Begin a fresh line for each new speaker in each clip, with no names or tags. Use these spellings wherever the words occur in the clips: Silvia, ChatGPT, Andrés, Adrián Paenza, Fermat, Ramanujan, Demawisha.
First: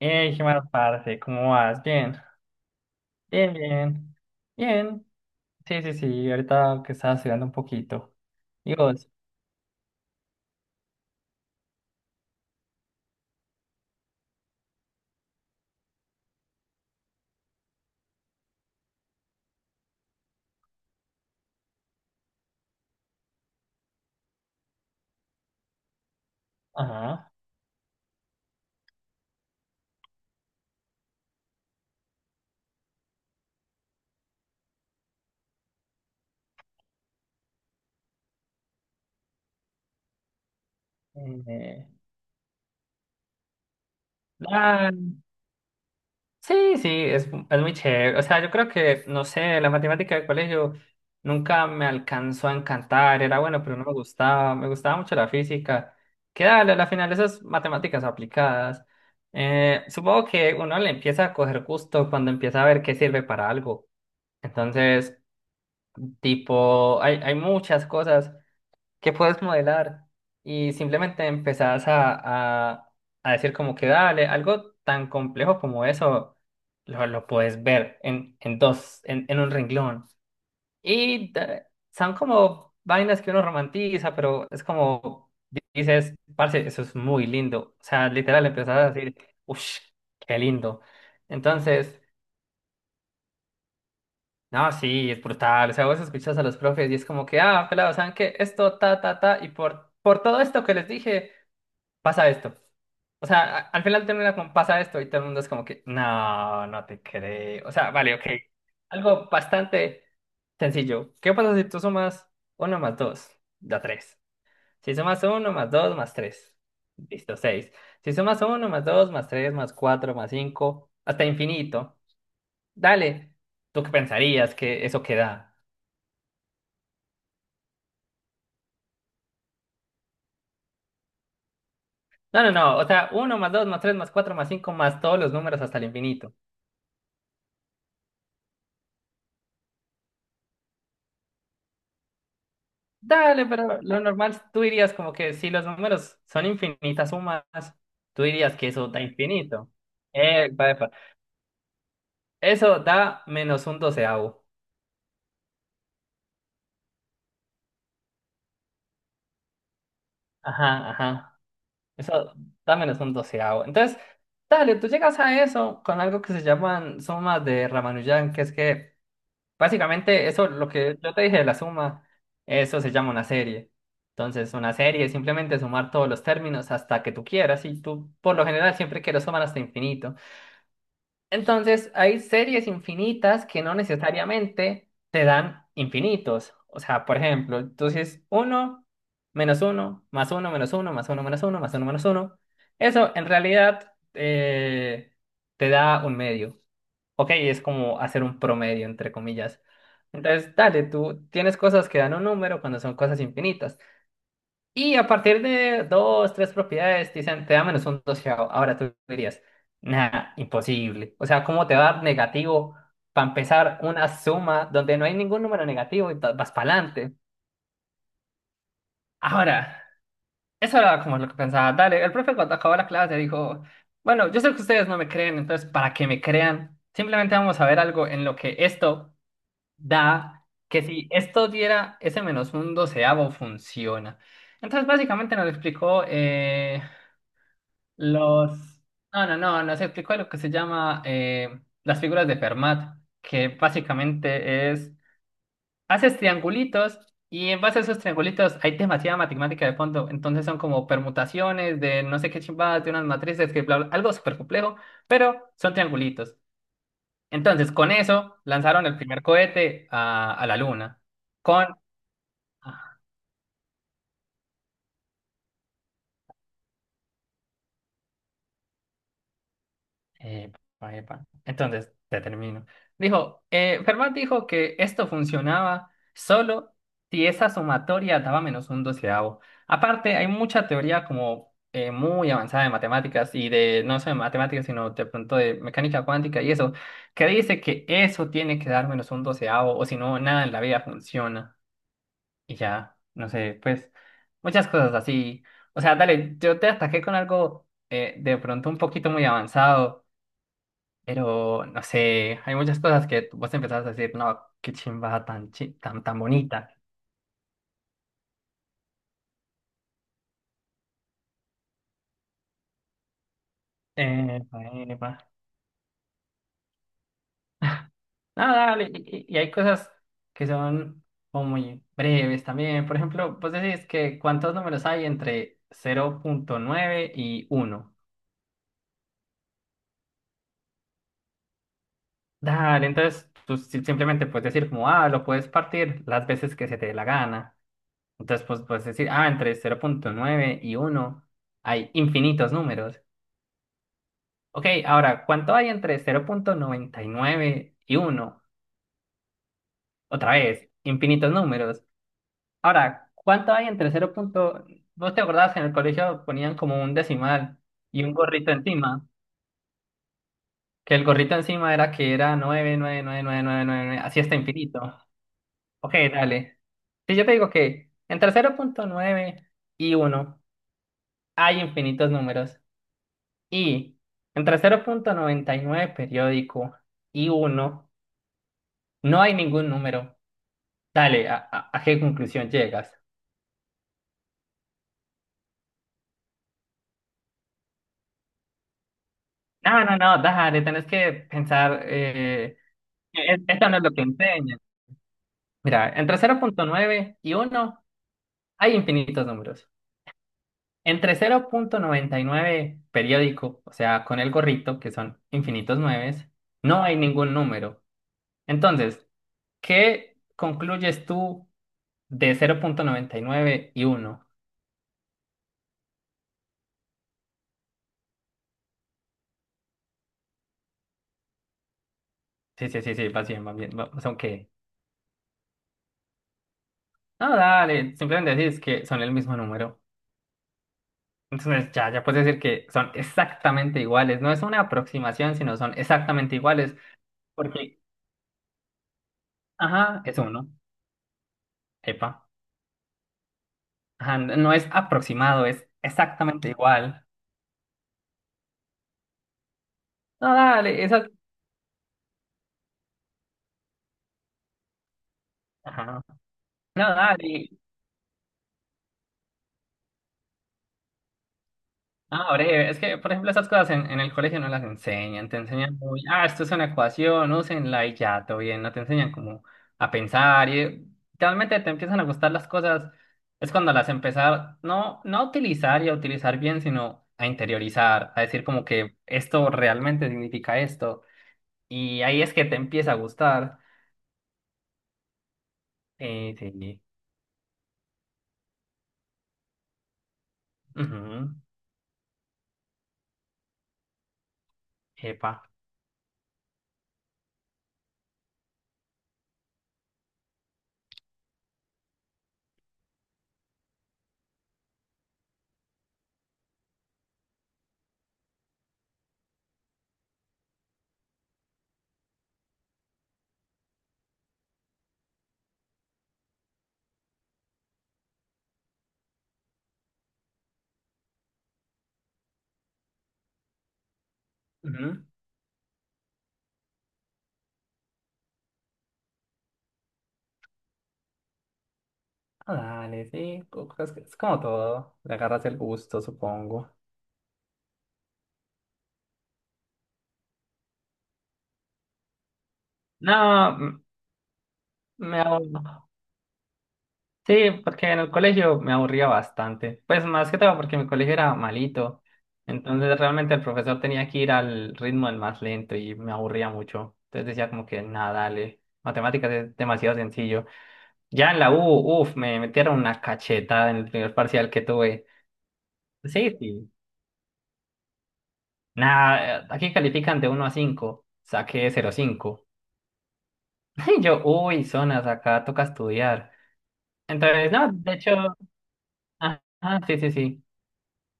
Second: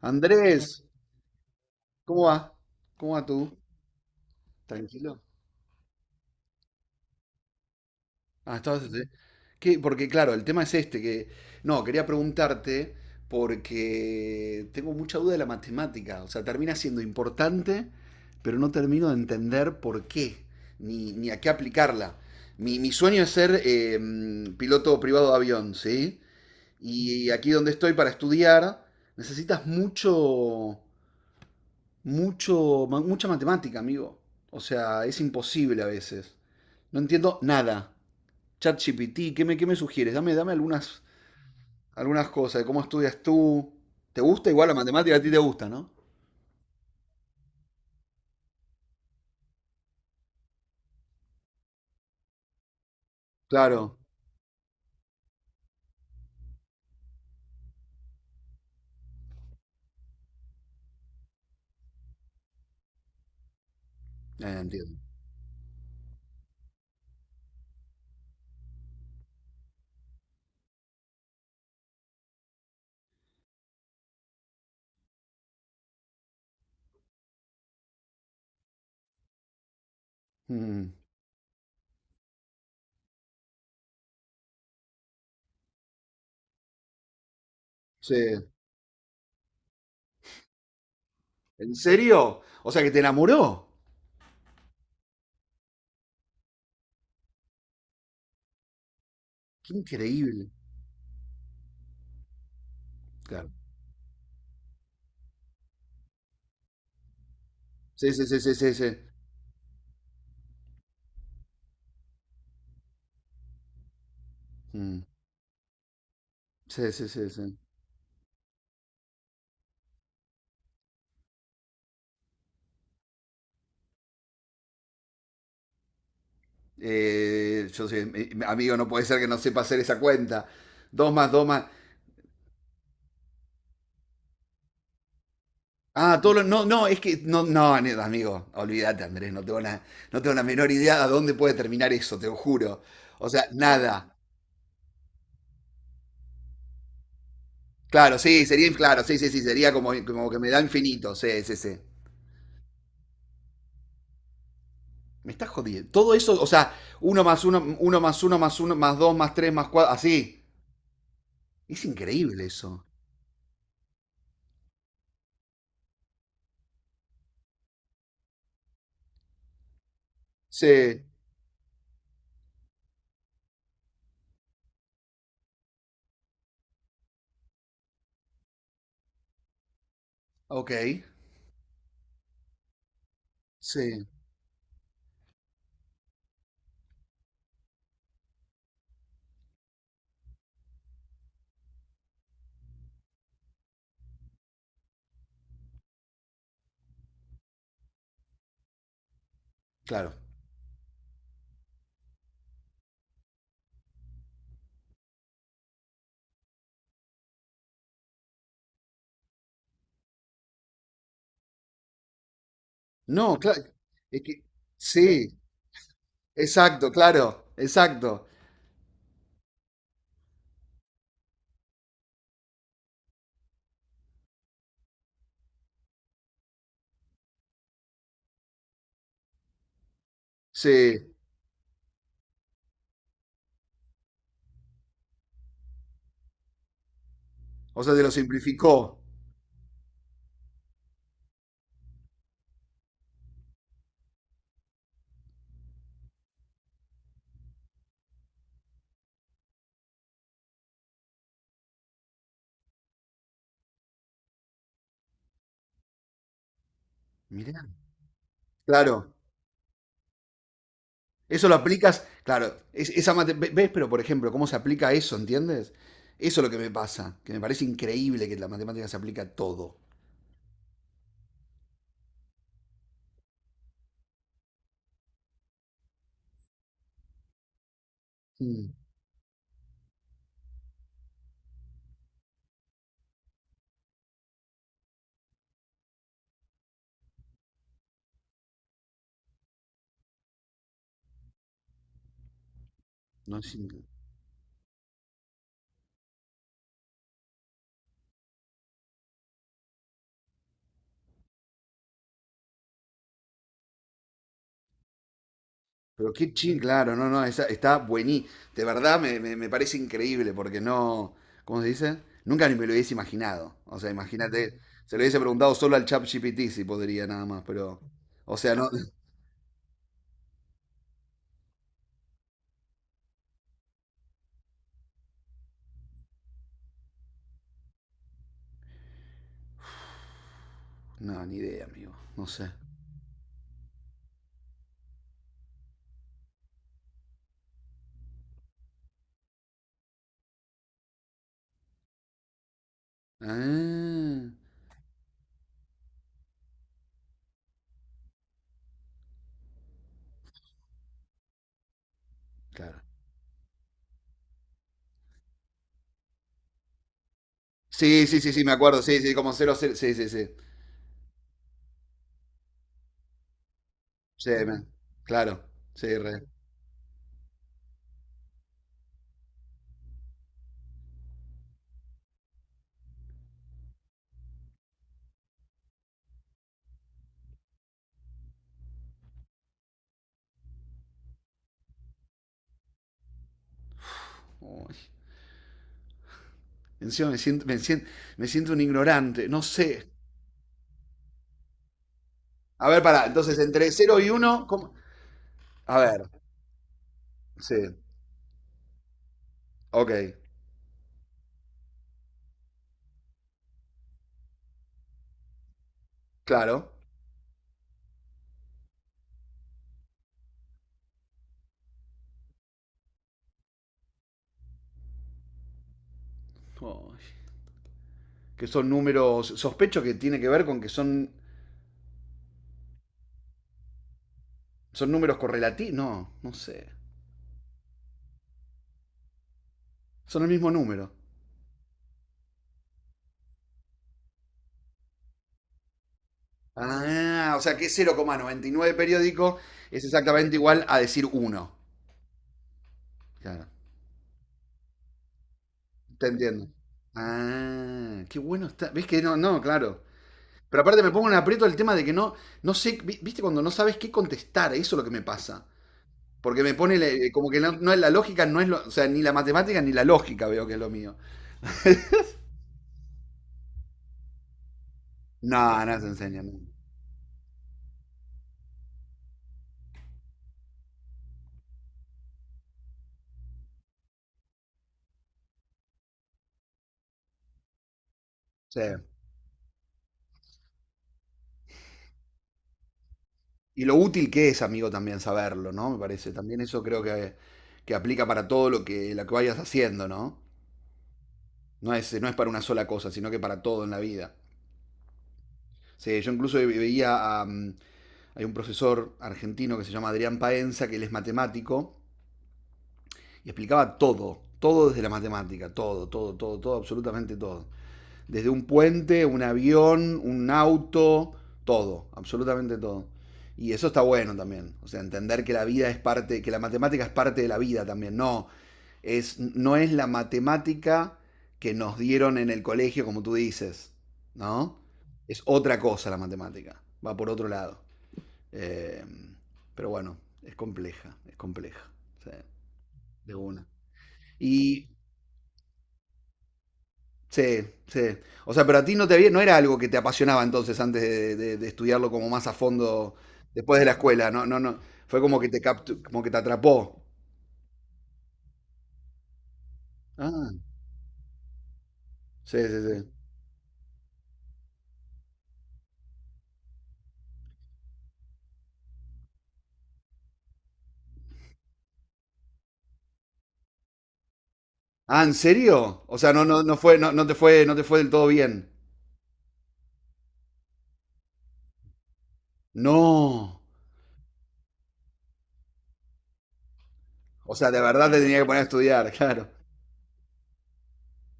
Hey, Gemma,
Andrés,
parce, ¿cómo vas? Bien,
¿cómo va? ¿Cómo va
bien,
tú?
bien, bien.
¿Tranquilo?
Sí, sí, sí, ahorita que estaba estudiando un poquito.
Ah,
¿Y
estabas...
vos?
¿qué? Porque claro, el tema es este, que... No, quería preguntarte porque tengo mucha duda de la matemática. O sea, termina siendo importante, pero no termino de entender por qué, ni a qué aplicarla. Mi sueño es ser piloto privado de avión, ¿sí? Y
Ajá.
aquí donde estoy para estudiar, necesitas mucho... Mucho, mucha matemática, amigo. O sea, es imposible a veces. No entiendo nada. ChatGPT, ¿ qué me sugieres? Dame algunas,
Eh,
algunas cosas de cómo estudias tú. ¿Te gusta? Igual la
ah,
matemática a ti te gusta, ¿no?
sí, sí, es muy chévere. O sea, yo creo que, no sé, la matemática del colegio nunca me alcanzó a encantar. Era bueno, pero no me
Claro.
gustaba. Me gustaba mucho la física. Que dale, a la final esas matemáticas aplicadas. Supongo que uno le empieza a coger gusto cuando empieza a ver qué sirve para algo.
Entiendo.
Entonces. Tipo, hay muchas cosas que puedes modelar y simplemente empezás a decir como que dale, algo tan complejo como eso lo puedes ver en dos, en un renglón.
Mm,
Y son como vainas que uno romantiza, pero es como dices, parce, eso es muy lindo. O sea,
sí.
literal empezás a decir, uff, qué lindo.
¿En
Entonces.
serio? O sea, que te enamoró.
No, sí, es brutal. O sea, vos escuchas a los profes y es como que, ah, pelado, ¿saben qué? Esto, ta, ta, ta, y
Qué
por todo
increíble.
esto que les dije, pasa esto. O
Claro.
sea, al final termina con pasa esto y todo el mundo es como que, no, no te creo. O sea,
Sí,
vale,
sí,
ok.
sí, sí, sí, sí.
Algo bastante sencillo. ¿Qué pasa si tú sumas uno más dos? Da tres. Si
Mm,
sumas uno más 2 más tres.
sí, sí, sí,
Listo,
sí.
seis. Si sumas uno más 2 más 3 más 4 más 5 hasta infinito. Dale, ¿tú qué pensarías que eso queda?
Yo soy, amigo, no puede ser que no sepa hacer esa cuenta. Dos más dos más.
No, no, no, o sea, uno más 2 más 3 más 4 más 5 más todos los números hasta el
Ah,
infinito.
todo lo- No, no, es que. No, no, ne- amigo, olvídate, Andrés, no tengo la, no tengo la menor idea a dónde puede terminar eso, te lo juro. O sea,
Dale, pero lo
nada.
normal, tú dirías como que si los números son infinitas sumas,
Claro,
tú
sí,
dirías que
sería,
eso da
claro, sí, sí, sí,
infinito.
sería como, como que me da
Epa, epa.
infinito, sí, sí, sí.
Eso da menos un doceavo.
Me estás jodiendo. Todo eso, o sea, uno más uno más uno más dos más tres más cuatro, así.
Ajá, ajá.
Es
Eso
increíble
da
eso.
menos un doceavo. Entonces, dale, tú llegas a eso con algo que se llaman sumas de Ramanujan, que es que, básicamente, eso, lo que
Sí,
yo te dije de la suma, eso se llama una serie. Entonces, una serie es simplemente sumar todos los términos hasta que tú quieras y tú, por lo general, siempre quieres sumar hasta infinito.
ok,
Entonces, hay series infinitas que no
sí,
necesariamente te dan infinitos. O sea, por ejemplo, entonces uno menos uno más uno menos uno más uno menos uno más uno menos uno. Eso en realidad te da un medio. Ok, es como hacer un promedio, entre comillas.
claro.
Entonces, dale, tú tienes cosas que dan un número cuando son cosas infinitas. Y a partir de dos, tres propiedades, dicen, te da menos un doceavo. Ahora tú dirías, nada, imposible. O sea, ¿cómo te va a dar negativo para
No, claro,
empezar una
es que.
suma donde no hay
Sí,
ningún número negativo y vas para
exacto,
adelante?
claro, exacto.
Ahora, eso era como lo que pensaba. Dale, el profe cuando acabó la clase dijo, bueno, yo sé que ustedes no me creen, entonces para que me crean, simplemente vamos a ver algo en lo que esto da, que si
Sí,
esto diera ese menos un doceavo, funciona. Entonces, básicamente nos explicó.
o sea, te lo
Los.
simplificó.
No, no, no, nos explicó lo que se llama las figuras de Fermat, que básicamente es, haces triangulitos y en base a esos triangulitos hay demasiada matemática de fondo, entonces son como permutaciones de no sé qué chimbadas, de unas matrices, que bla, bla, algo súper complejo, pero son triangulitos.
Mirá.
Entonces, con eso lanzaron el
Claro,
primer cohete a la luna,
eso lo
con...
aplicas, claro, es- esa mate- ve- ¿ves? Pero por ejemplo, ¿cómo se aplica eso, entiendes? Eso es lo que me pasa, que me parece increíble que la matemática se aplica a todo.
Epa, epa. Entonces, te termino. Dijo, Fermat dijo que esto funcionaba solo si esa sumatoria daba
Mm,
menos un doceavo. Aparte, hay mucha teoría como muy avanzada de matemáticas y de, no solo de matemáticas, sino de pronto de mecánica cuántica y eso, que dice que eso tiene que dar menos un doceavo o si no, nada en la vida funciona. Y ya, no
no es
sé,
incre-
pues muchas cosas así. O sea, dale, yo te ataqué con algo de pronto un poquito muy avanzado. Pero, no sé, hay muchas cosas que vos empezás a decir, no, qué chimba
Pero
tan
qué ching,
bonita.
claro, no, no, esa- está buenísimo. De verdad me, me- me parece increíble porque no, ¿cómo se dice? Nunca ni me lo hubiese imaginado. O sea,
Epa,
imagínate, se lo
epa.
hubiese preguntado solo al ChatGPT si podría nada más, pero, o
No,
sea, no,
dale, y hay cosas que son como muy breves también. Por ejemplo, vos decís que cuántos números hay entre 0.9 y uno.
no, ni idea, amigo, no sé.
Dale, entonces tú simplemente puedes decir como, ah, lo puedes partir las veces que se te dé la gana. Entonces, pues puedes decir, ah, entre 0.9 y uno hay infinitos números.
Ah,
Ok, ahora, ¿cuánto hay entre cero punto noventa y nueve y uno? Otra vez, infinitos números.
claro.
Ahora, ¿cuánto hay entre cero punto- ¿vos te acordás que en el colegio ponían como un decimal y
Sí,
un
sí, sí, sí, me
gorrito
acuerdo. Sí,
encima?
sí, como cero cero, sí, sí, sí.
Que el gorrito encima era que era nueve nueve nueve nueve nueve nueve nueve así
Sí,
hasta
me-
infinito.
claro.
Ok,
Sí, re.
dale. Si yo te digo que entre cero punto nueve y uno hay infinitos números y entre cero punto noventa y nueve periódico y uno no hay ningún número. Dale, a qué conclusión llegas?
Uy, encima me siento, me siento, me siento un ignorante, no
No,
sé.
no, no, dale, tenés que pensar,
A ver, pará, entonces
esto
entre
no es lo
cero
que
y uno
enseñan.
¿cómo? A
Mira,
ver,
entre cero punto nueve y
sí,
uno hay infinitos números.
ok,
Entre cero punto noventa y nueve periódico, o sea, con el gorrito, que son infinitos nueves,
claro.
no hay ningún número. Entonces, ¿qué concluyes tú de cero punto noventa y nueve y uno?
Uy, que son números, sospecho que tiene que ver con que son,
Sí, sí, sí, sí, vas bien, vas bien.
son números correlativos. No, no sé.
No, dale, simplemente decís que son el mismo número.
Son el mismo número.
Entonces ya puedes decir que son exactamente iguales. No es una aproximación, sino son exactamente iguales.
Ah, o sea que
Porque,
cero coma noventa y nueve periódico es
ajá, es
exactamente
uno.
igual a decir 1.
Epa. Ajá, no es aproximado, es
Te entiendo.
exactamente igual.
Ah, qué bueno está. ¿Ves que no, no, claro.
No,
Pero aparte
dale,
me
eso.
pongo en aprieto el tema de que no, no sé, vi- viste cuando no sabes qué contestar, eso es lo que me pasa.
Ajá.
Porque me pone
No,
le- como que
dale.
no, no es la lógica, no es lo, o sea, ni la matemática ni la lógica veo que es lo mío.
Ah, breve. Es que, por ejemplo, esas cosas en el colegio no las enseñan. Te
No,
enseñan
no se
muy,
enseña.
ah,
No.
esto es una ecuación, úsenla y ya, todo bien. No te enseñan como a pensar y realmente te empiezan a gustar las cosas. Es cuando las empezar, no, no a utilizar y a utilizar bien, sino a interiorizar, a decir
Sí.
como que esto realmente significa esto. Y ahí es que te empieza a gustar.
Y lo útil que es, amigo, también saberlo, ¿no? Me parece.
Sí,
También eso
sí.
creo que aplica para todo lo que vayas haciendo, ¿no?
Ujú.
No es para una sola cosa, sino que para todo en la vida.
Epa.
Sí, yo incluso veía a, hay un profesor argentino que se llama Adrián Paenza, que él es matemático, y explicaba todo, todo desde la matemática, todo, todo, todo, todo, absolutamente todo. Desde un puente, un avión, un auto, todo, absolutamente todo. Y eso está bueno también, o sea, entender que la vida es parte, que la matemática es parte de la vida también, no, es, no es la matemática que nos dieron en el colegio, como tú dices, ¿no?
Ujú.
Es otra cosa la matemática, va por otro lado. Eh, pero bueno, es compleja, es compleja. Sí,
Ah, dale,
de
sí.
una.
Es como
Y
todo. Le agarras el gusto, supongo.
sí, sí. O sea, pero a ti no te había, no era algo que te apasionaba entonces antes de estudiarlo como más a fondo después de la
No,
escuela. No, no, no. Fue
me
como que te captu-
abur-
como que te atrapó.
sí, porque en el colegio me aburría bastante. Pues
Ah,
más que todo porque mi colegio era malito.
sí, sí, sí.
Entonces realmente el profesor tenía que ir al ritmo del más lento y me aburría mucho. Entonces decía como que nada, dale. Matemáticas es demasiado sencillo. Ya en la U, uff, me metieron una cachetada en el primer parcial que
Ah,
tuve.
¿en serio? O sea, no,
Sí,
no, no
sí.
fue, no, no te fue, no te fue del todo bien.
Nada, aquí califican de 1 a cinco. Saqué 0,5.
No.
Y yo, uy, zonas, acá toca estudiar.
O sea,
Entonces,
de
no,
verdad
de
te tenía que
hecho.
poner a estudiar, claro.
Ah, ah, sí, sí, sí.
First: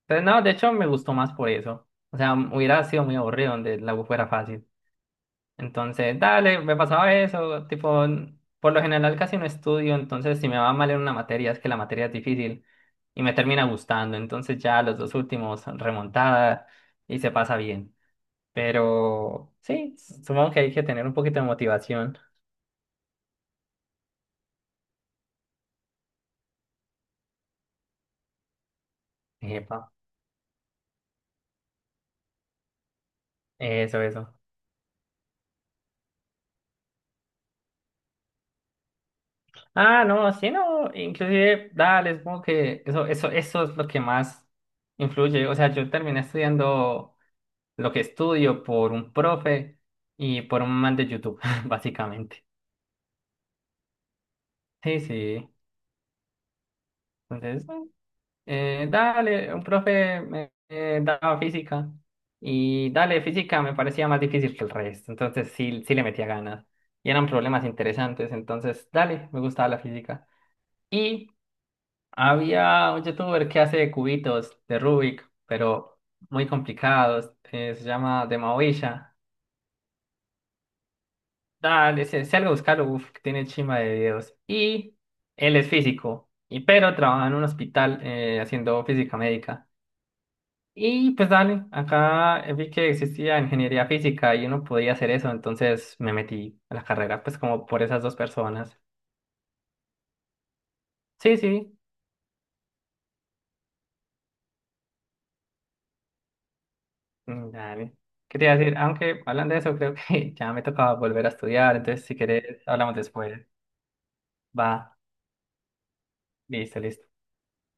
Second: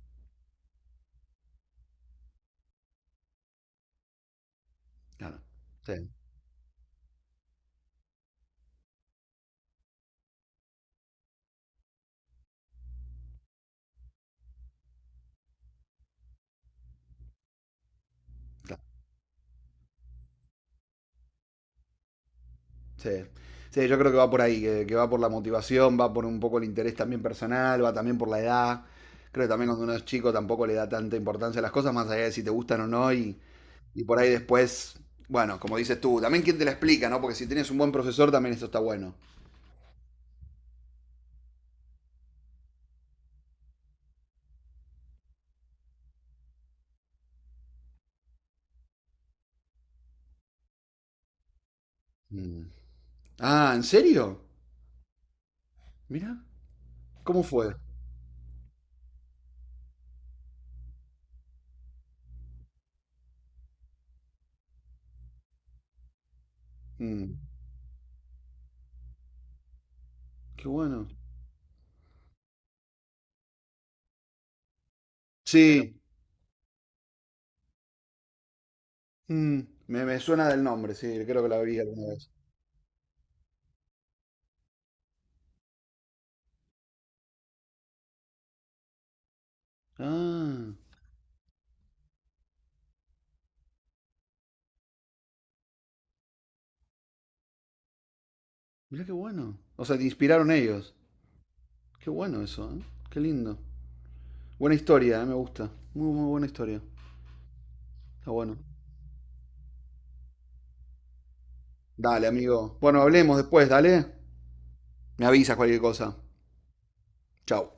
Entonces, no, de hecho me gustó más por eso. O sea, hubiera sido muy aburrido donde la U fuera fácil.
Claro. Sí,
Entonces, dale, me pasaba eso. Tipo, por lo general casi no estudio, entonces si me va mal en una materia es que la materia es difícil y me termina gustando. Entonces ya los dos últimos remontada y se pasa bien.
claro.
Pero sí, supongo que hay que tener un poquito de motivación.
Sí. Sí, yo creo que va por ahí, que va por la motivación, va por un poco el interés también personal, va también por la edad. Creo que también
Epa,
cuando uno es chico tampoco le da tanta importancia a las cosas, más allá de si te gustan o no,
eso,
y por ahí
eso.
después, bueno, como dices tú, también quién te la explica, ¿no? Porque si tienes un buen profesor, también eso está bueno.
Ah, no, sí, no, inclusive, dale, supongo que eso es lo que más influye. O sea, yo terminé estudiando lo que estudio por un profe y por un man de YouTube, básicamente.
Mm. Ah, ¿en serio?
Sí, sí.
Mira, ¿cómo
Entonces,
fue?
bueno, dale, un profe me daba física y dale, física me parecía más difícil que el resto, entonces sí, sí le metía ganas y eran
Mm,
problemas interesantes, entonces dale, me gustaba la física.
qué bueno.
Y había un youtuber que hace cubitos de Rubik,
Sí,
pero muy complicados. Se llama Demawisha.
mm, me, me suena del nombre, sí, creo que la vi
Dale,
alguna
si,
vez.
si algo buscarlo, uf, que tiene chimba de videos. Y él es físico, y pero trabaja en un hospital haciendo física médica.
Ah,
Y pues dale, acá vi que existía ingeniería física y uno podía hacer eso, entonces me metí a la carrera, pues como por esas dos personas.
mira qué bueno. O sea, te inspiraron ellos.
Sí, sí.
Qué bueno eso, ¿eh? Qué lindo. Buena historia, ¿eh? Me gusta. Muy, muy buena historia.
Mm, dale.
Está
¿Qué te iba a
bueno.
decir, aunque hablando de eso, creo que ya me tocaba volver a estudiar, entonces si
Dale,
querés,
amigo.
hablamos
Bueno, hablemos
después?
después, dale.
Va,
Me avisas cualquier cosa.
listo, listo.
Chao.